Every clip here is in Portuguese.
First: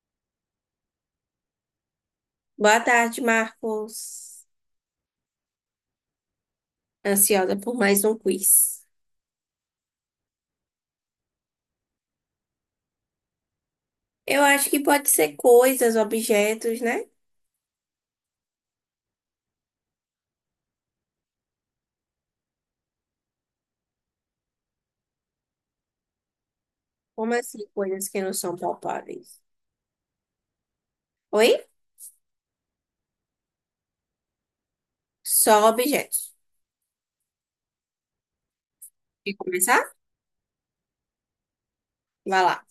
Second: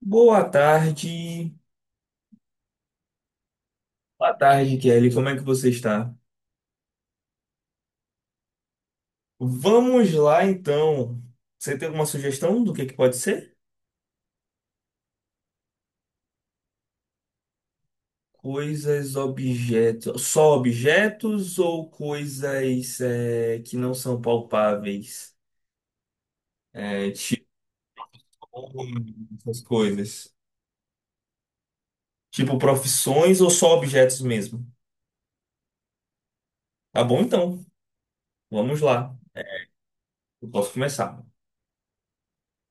Boa tarde. Boa tarde, Boa Marcos. tarde, Kelly. Como é que você está? Ansiosa por mais um quiz. Vamos lá, então. Você tem alguma sugestão do que pode ser? Eu acho que pode ser coisas, objetos, né? Coisas, objetos. Só objetos ou coisas é, que não são palpáveis? É, Como tipo, assim, coisas que não são palpáveis? essas coisas. Oi? Tipo, profissões ou só objetos mesmo? Só objetos. Tá bom, então. Vamos lá. Quer começar? Eu posso começar. Vai lá.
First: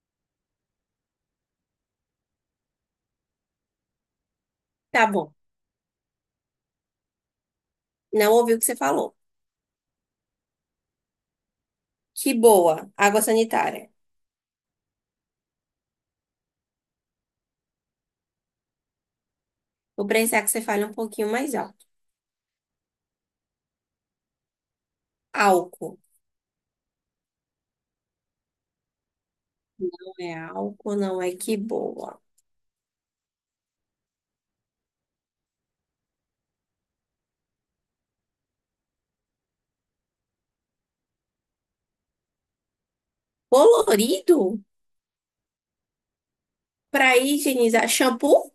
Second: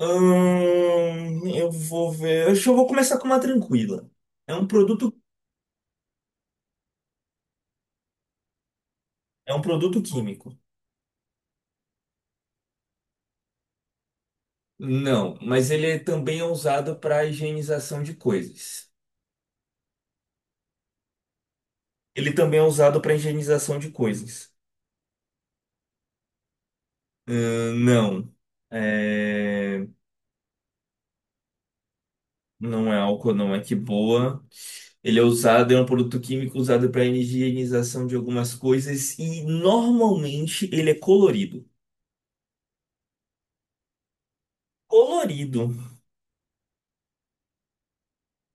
Eu vou ver. Acho que eu vou começar com uma tranquila. É um Tá produto bom. Não ouvi o que você falou. É um produto químico. Que boa. Água sanitária. Não, mas ele também é usado para higienização de coisas. Vou precisar que você fale um pouquinho mais alto. Ele também é usado para higienização de coisas. Álcool. Não, É, Não é álcool, não é que boa. não é álcool, não é que boa. Ele é usado, é um produto químico usado para higienização de algumas coisas e normalmente ele é colorido. Colorido? Colorido. Pra higienizar. Shampoo?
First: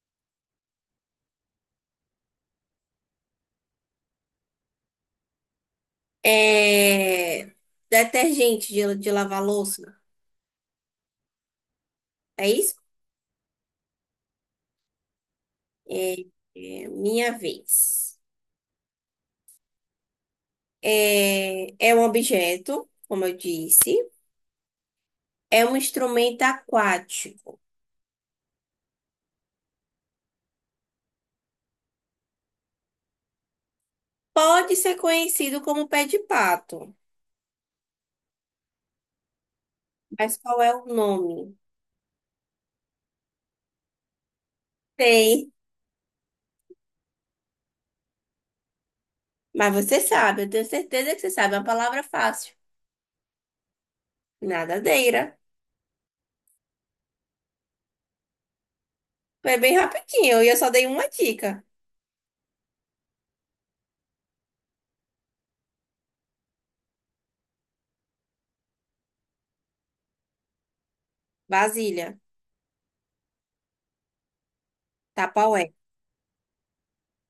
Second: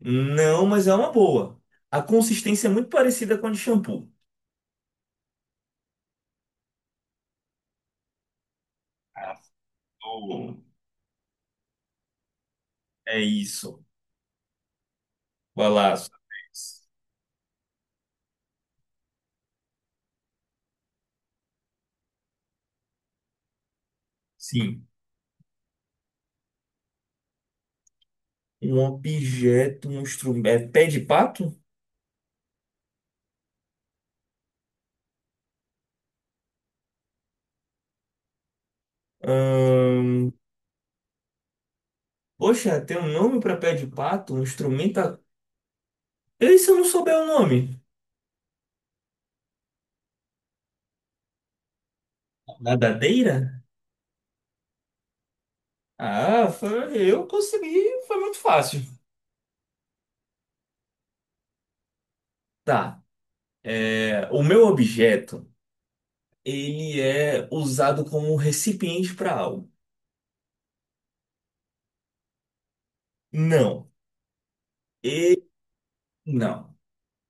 Não, mas é uma boa. A consistência é muito parecida com a de shampoo. É... Detergente de lavar louça? Azul. É isso? É isso. Vai lá. Sua É, vez. é, minha vez. É um objeto, como eu disse. Sim. É um instrumento aquático. Um objeto, um instrumento. É pé de pato? Pode ser conhecido como pé de pato. Ahn, Mas qual é o nome? Poxa, tem um nome para pé de pato? Um instrumento. Tem. E se eu não souber o nome? Mas você sabe, eu tenho certeza que você sabe. É uma palavra fácil. Nadadeira? Nadadeira. Ah, eu consegui, foi muito fácil. Foi bem rapidinho. E eu só dei uma dica. Tá. É, o meu objeto, ele é usado como recipiente para algo. Vasilha. Não. E Tapaué. não.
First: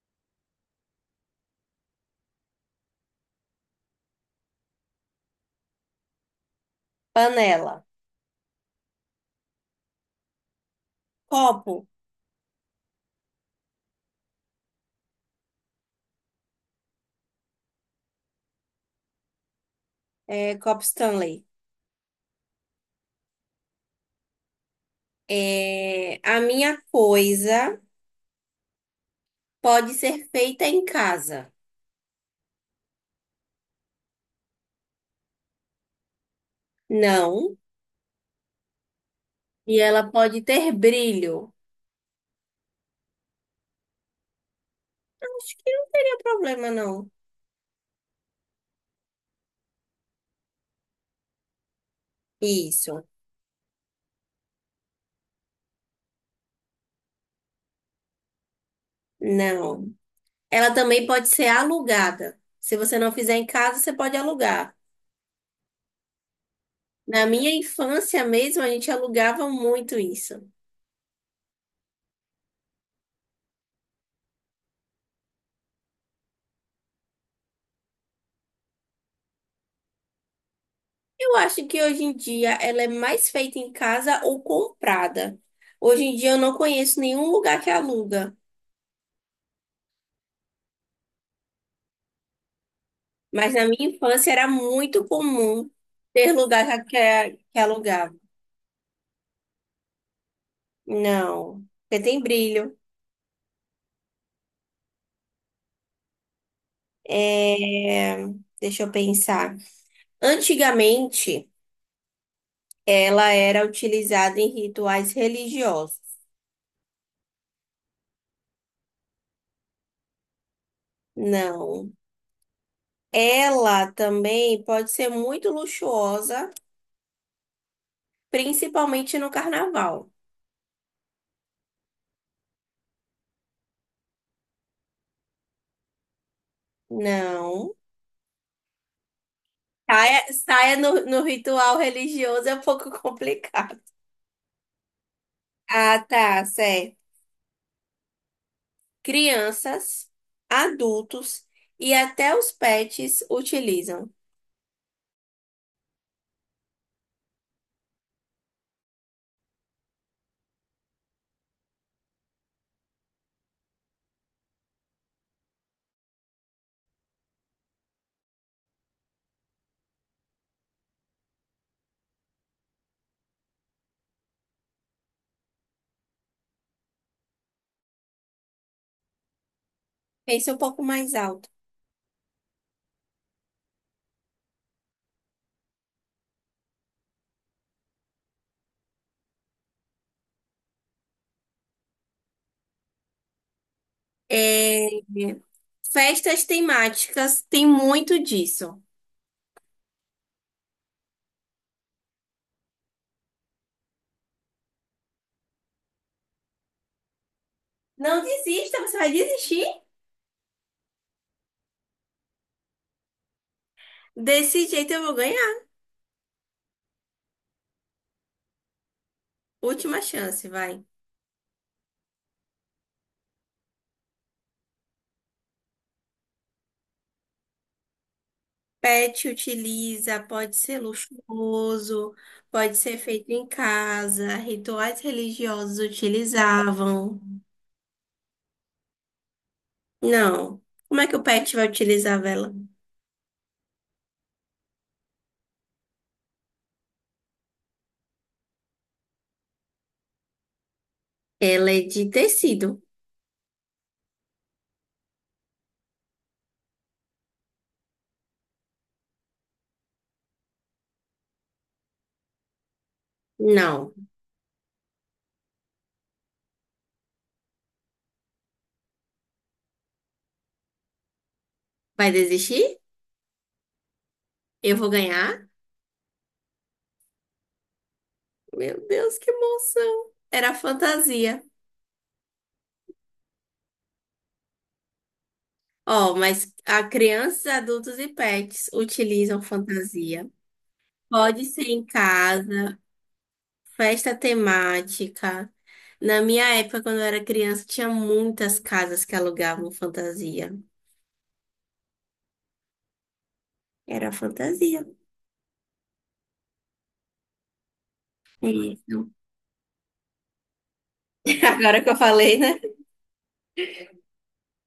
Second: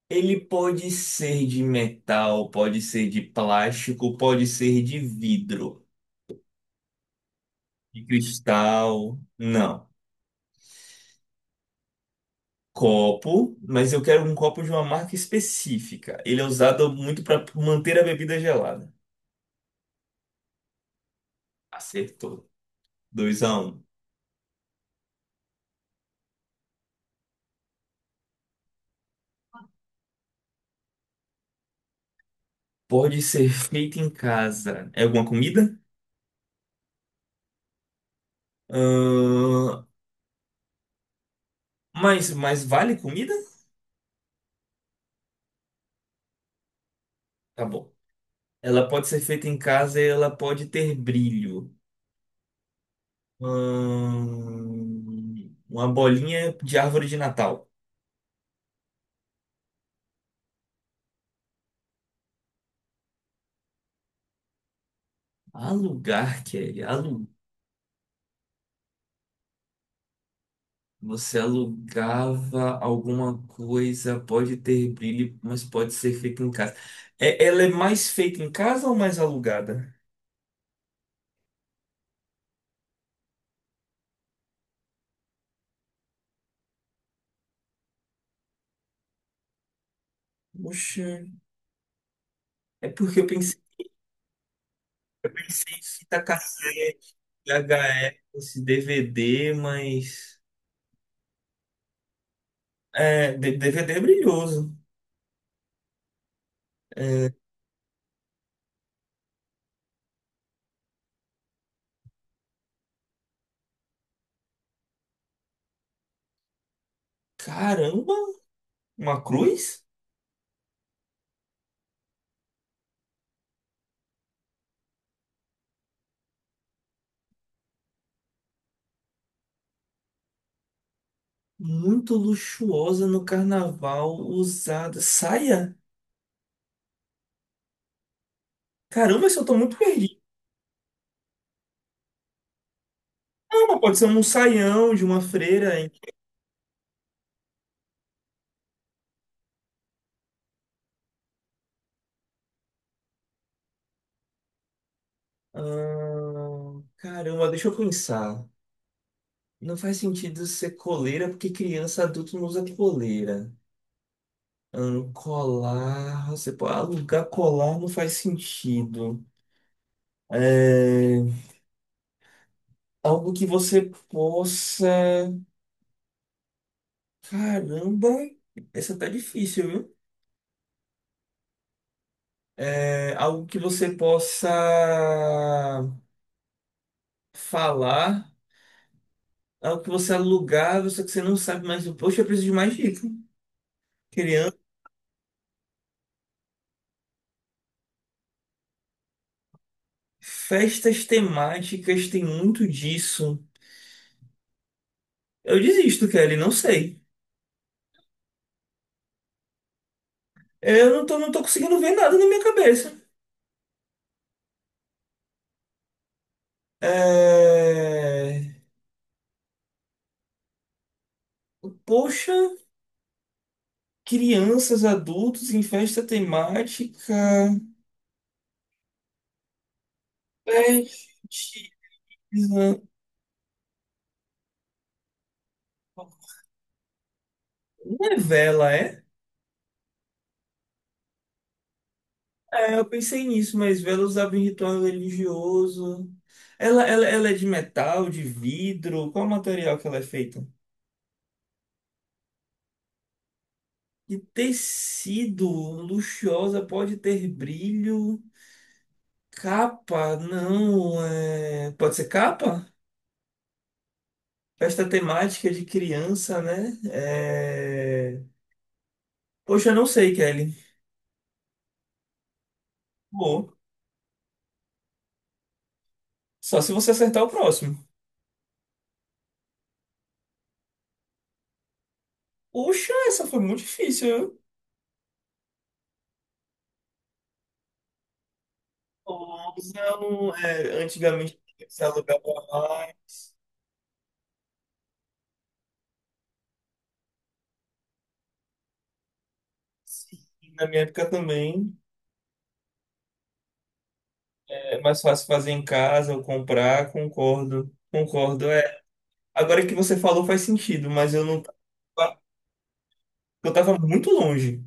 Ele pode ser de metal, pode ser de plástico, pode ser de vidro, Panela. de cristal. Não. Copo. Copo, mas eu quero um copo de uma marca específica. Ele é usado muito para manter a bebida gelada. É, copo Stanley. Acertou. Dois a um. É, a minha coisa. Pode ser feita em casa. Pode ser feito em casa. É alguma comida? Não. E Ahn, ela pode ter brilho. Mas vale comida? Acho que não teria problema, não. Tá bom. Ela pode ser feita em casa e ela pode ter brilho. Isso. Uma bolinha de árvore de Natal. Não. Ela também pode ser alugada. Se você não fizer em casa, você pode alugar. Alugar lugar, Kelly, há. Na minha infância mesmo, a gente alugava muito isso. Você alugava alguma coisa, pode ter brilho, mas pode ser feita em casa. É, ela é mais feita em casa ou mais alugada? Eu acho que hoje em dia ela é mais feita em casa ou comprada. Hoje em dia eu não conheço nenhum lugar que aluga, Poxa, é porque eu mas pensei, na minha infância era muito comum pensei em fita ter lugar que, cassete, que que alugava. VHS, DVD, mas. Não, porque tem brilho. É, DVD é brilhoso. É, É, deixa eu pensar. Antigamente, ela era utilizada em rituais religiosos. caramba, uma cruz? Não. Ela também pode ser muito luxuosa, principalmente no carnaval. Muito luxuosa no carnaval, usada. Saia? Não. Caramba, isso eu tô muito perdido. Saia, saia no ritual religioso é um pouco Não, mas complicado. pode ser um saião de uma freira. Ah, tá, certo. Crianças, adultos e até os pets utilizam. Ah, caramba, deixa eu pensar. Não faz sentido ser coleira porque criança, adulto não usa coleira. Colar, você pode alugar colar não faz sentido. É, algo que você possa. Caramba, essa tá difícil, viu? Pense um pouco mais alto. É, algo que você possa falar, algo que você alugar, só que você não sabe mais. Poxa, eu preciso de mais dica. É, festas temáticas tem muito disso. Festas temáticas tem muito disso. Eu desisto, Kelly, não sei. Não desista, você vai desistir? Eu não tô, não tô conseguindo ver nada na minha cabeça. Desse jeito eu vou ganhar. É... Última chance, vai. Poxa, crianças, adultos em festa temática. Pet utiliza, pode ser Festa. luxuoso, pode ser feito em casa, rituais religiosos utilizavam. Não é vela, é? Não. Como é que o pet vai utilizar a vela? É, eu pensei nisso, mas vela usava em ritual religioso. Ela é de metal, de vidro? Qual material que ela é feita? Ela é de tecido. De tecido luxuosa pode ter brilho. Capa, não. É... Pode ser capa? Não. Festa temática de criança, né? É... Poxa, eu não sei, Kelly. Vai desistir? Pô, Eu vou ganhar? só se você acertar o próximo. Meu Deus, que emoção. Era fantasia. Poxa, essa foi muito difícil, viu? Ó, mas a crianças, adultos e pets utilizam fantasia. Blusão, é, antigamente Pode ser se em alugava casa, mais. festa temática. Na minha época, quando eu era criança, tinha muitas casas que alugavam Sim, fantasia. na minha época também. Era É fantasia. mais fácil fazer em casa ou comprar, concordo. Concordo. Isso. Agora que você falou faz sentido, mas eu não tava, Agora que eu falei, né? eu tava muito longe.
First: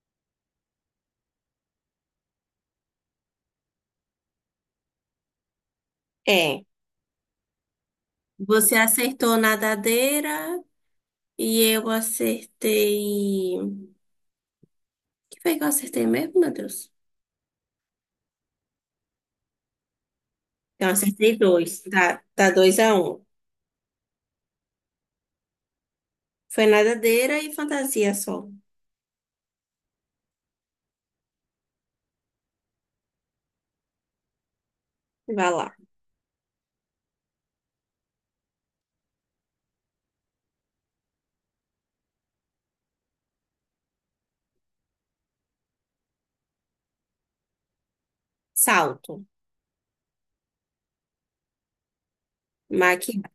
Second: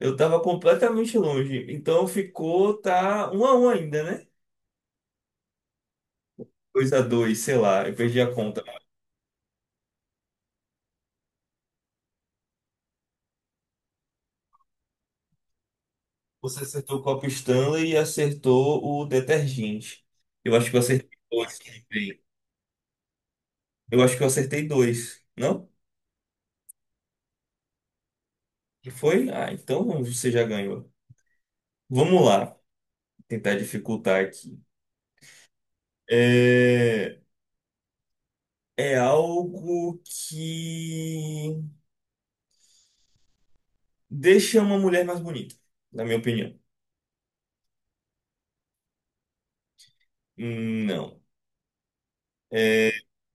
Eu tava completamente longe. Então ficou, tá, um a um ainda, né? É. Dois a dois, sei lá, eu perdi a conta. Você acertou nadadeira e eu acertei. O que foi que eu acertei mesmo, meu Você Deus? acertou o copo Stanley e acertou o detergente. Eu acho que eu Eu acertei acertei dois dois. também. Tá, tá 2 a 1. Eu acho que eu acertei dois, não? Foi nadadeira e fantasia só. E foi? Ah, então você já ganhou. Vamos lá, tentar dificultar aqui. Vai lá. É, é algo que deixa uma mulher mais bonita, na minha opinião. Salto, Não. É, maquiagem,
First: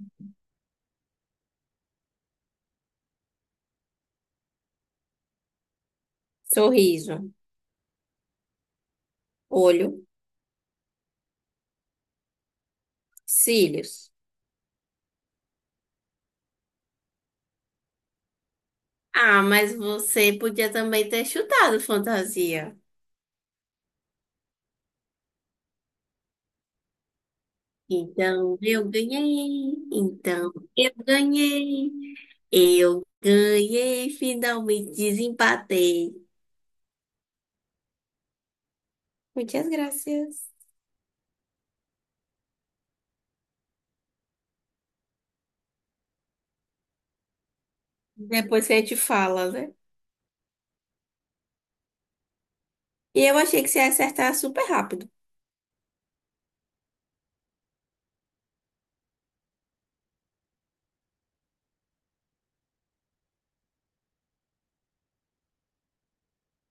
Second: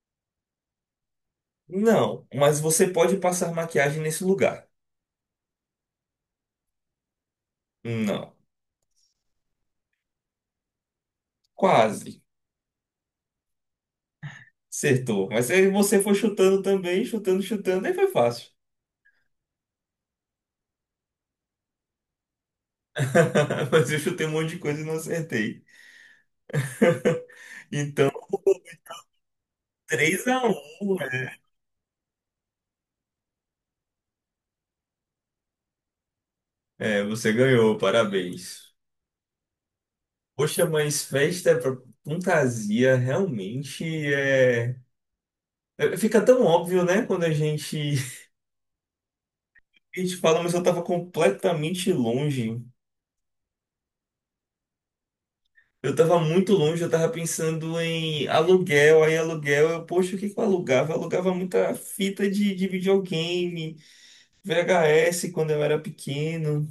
não, mas você pode passar maquiagem nesse lugar. sorriso, Não. olho, Quase. cílios. Acertou. Mas aí você foi chutando também, chutando, chutando, aí foi fácil. Ah, mas você podia também ter chutado fantasia. Mas eu chutei um monte de coisa e não acertei. Então, Então eu ganhei. três a Então eu um, né? ganhei. Eu ganhei. Finalmente desempatei. É, você ganhou, parabéns. Muitas graças. Poxa, mas festa é pra fantasia realmente é. É, fica tão óbvio, né? Quando a gente. Depois que a gente fala, né? A gente fala, mas eu tava completamente longe. E eu achei que você ia acertar super rápido. Eu tava muito longe, eu tava pensando em aluguel, aí aluguel, eu, poxa, o que que eu alugava? Eu alugava muita fita de videogame, VHS quando eu era pequeno.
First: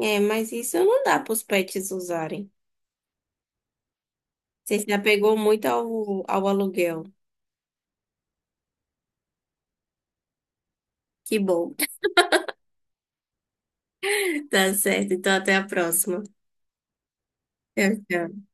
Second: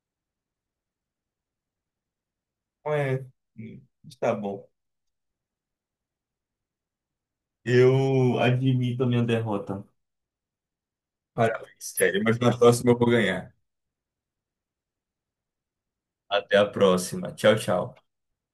É, mas isso não dá para os pets usarem. É, Hum, tá bom. Você se apegou muito ao aluguel. Eu admito a minha derrota. Que Parabéns, bom. sério, mas na próxima eu vou ganhar. Tá certo, então até a próxima. Até a próxima. Tchau, Tchau, tchau. tchau.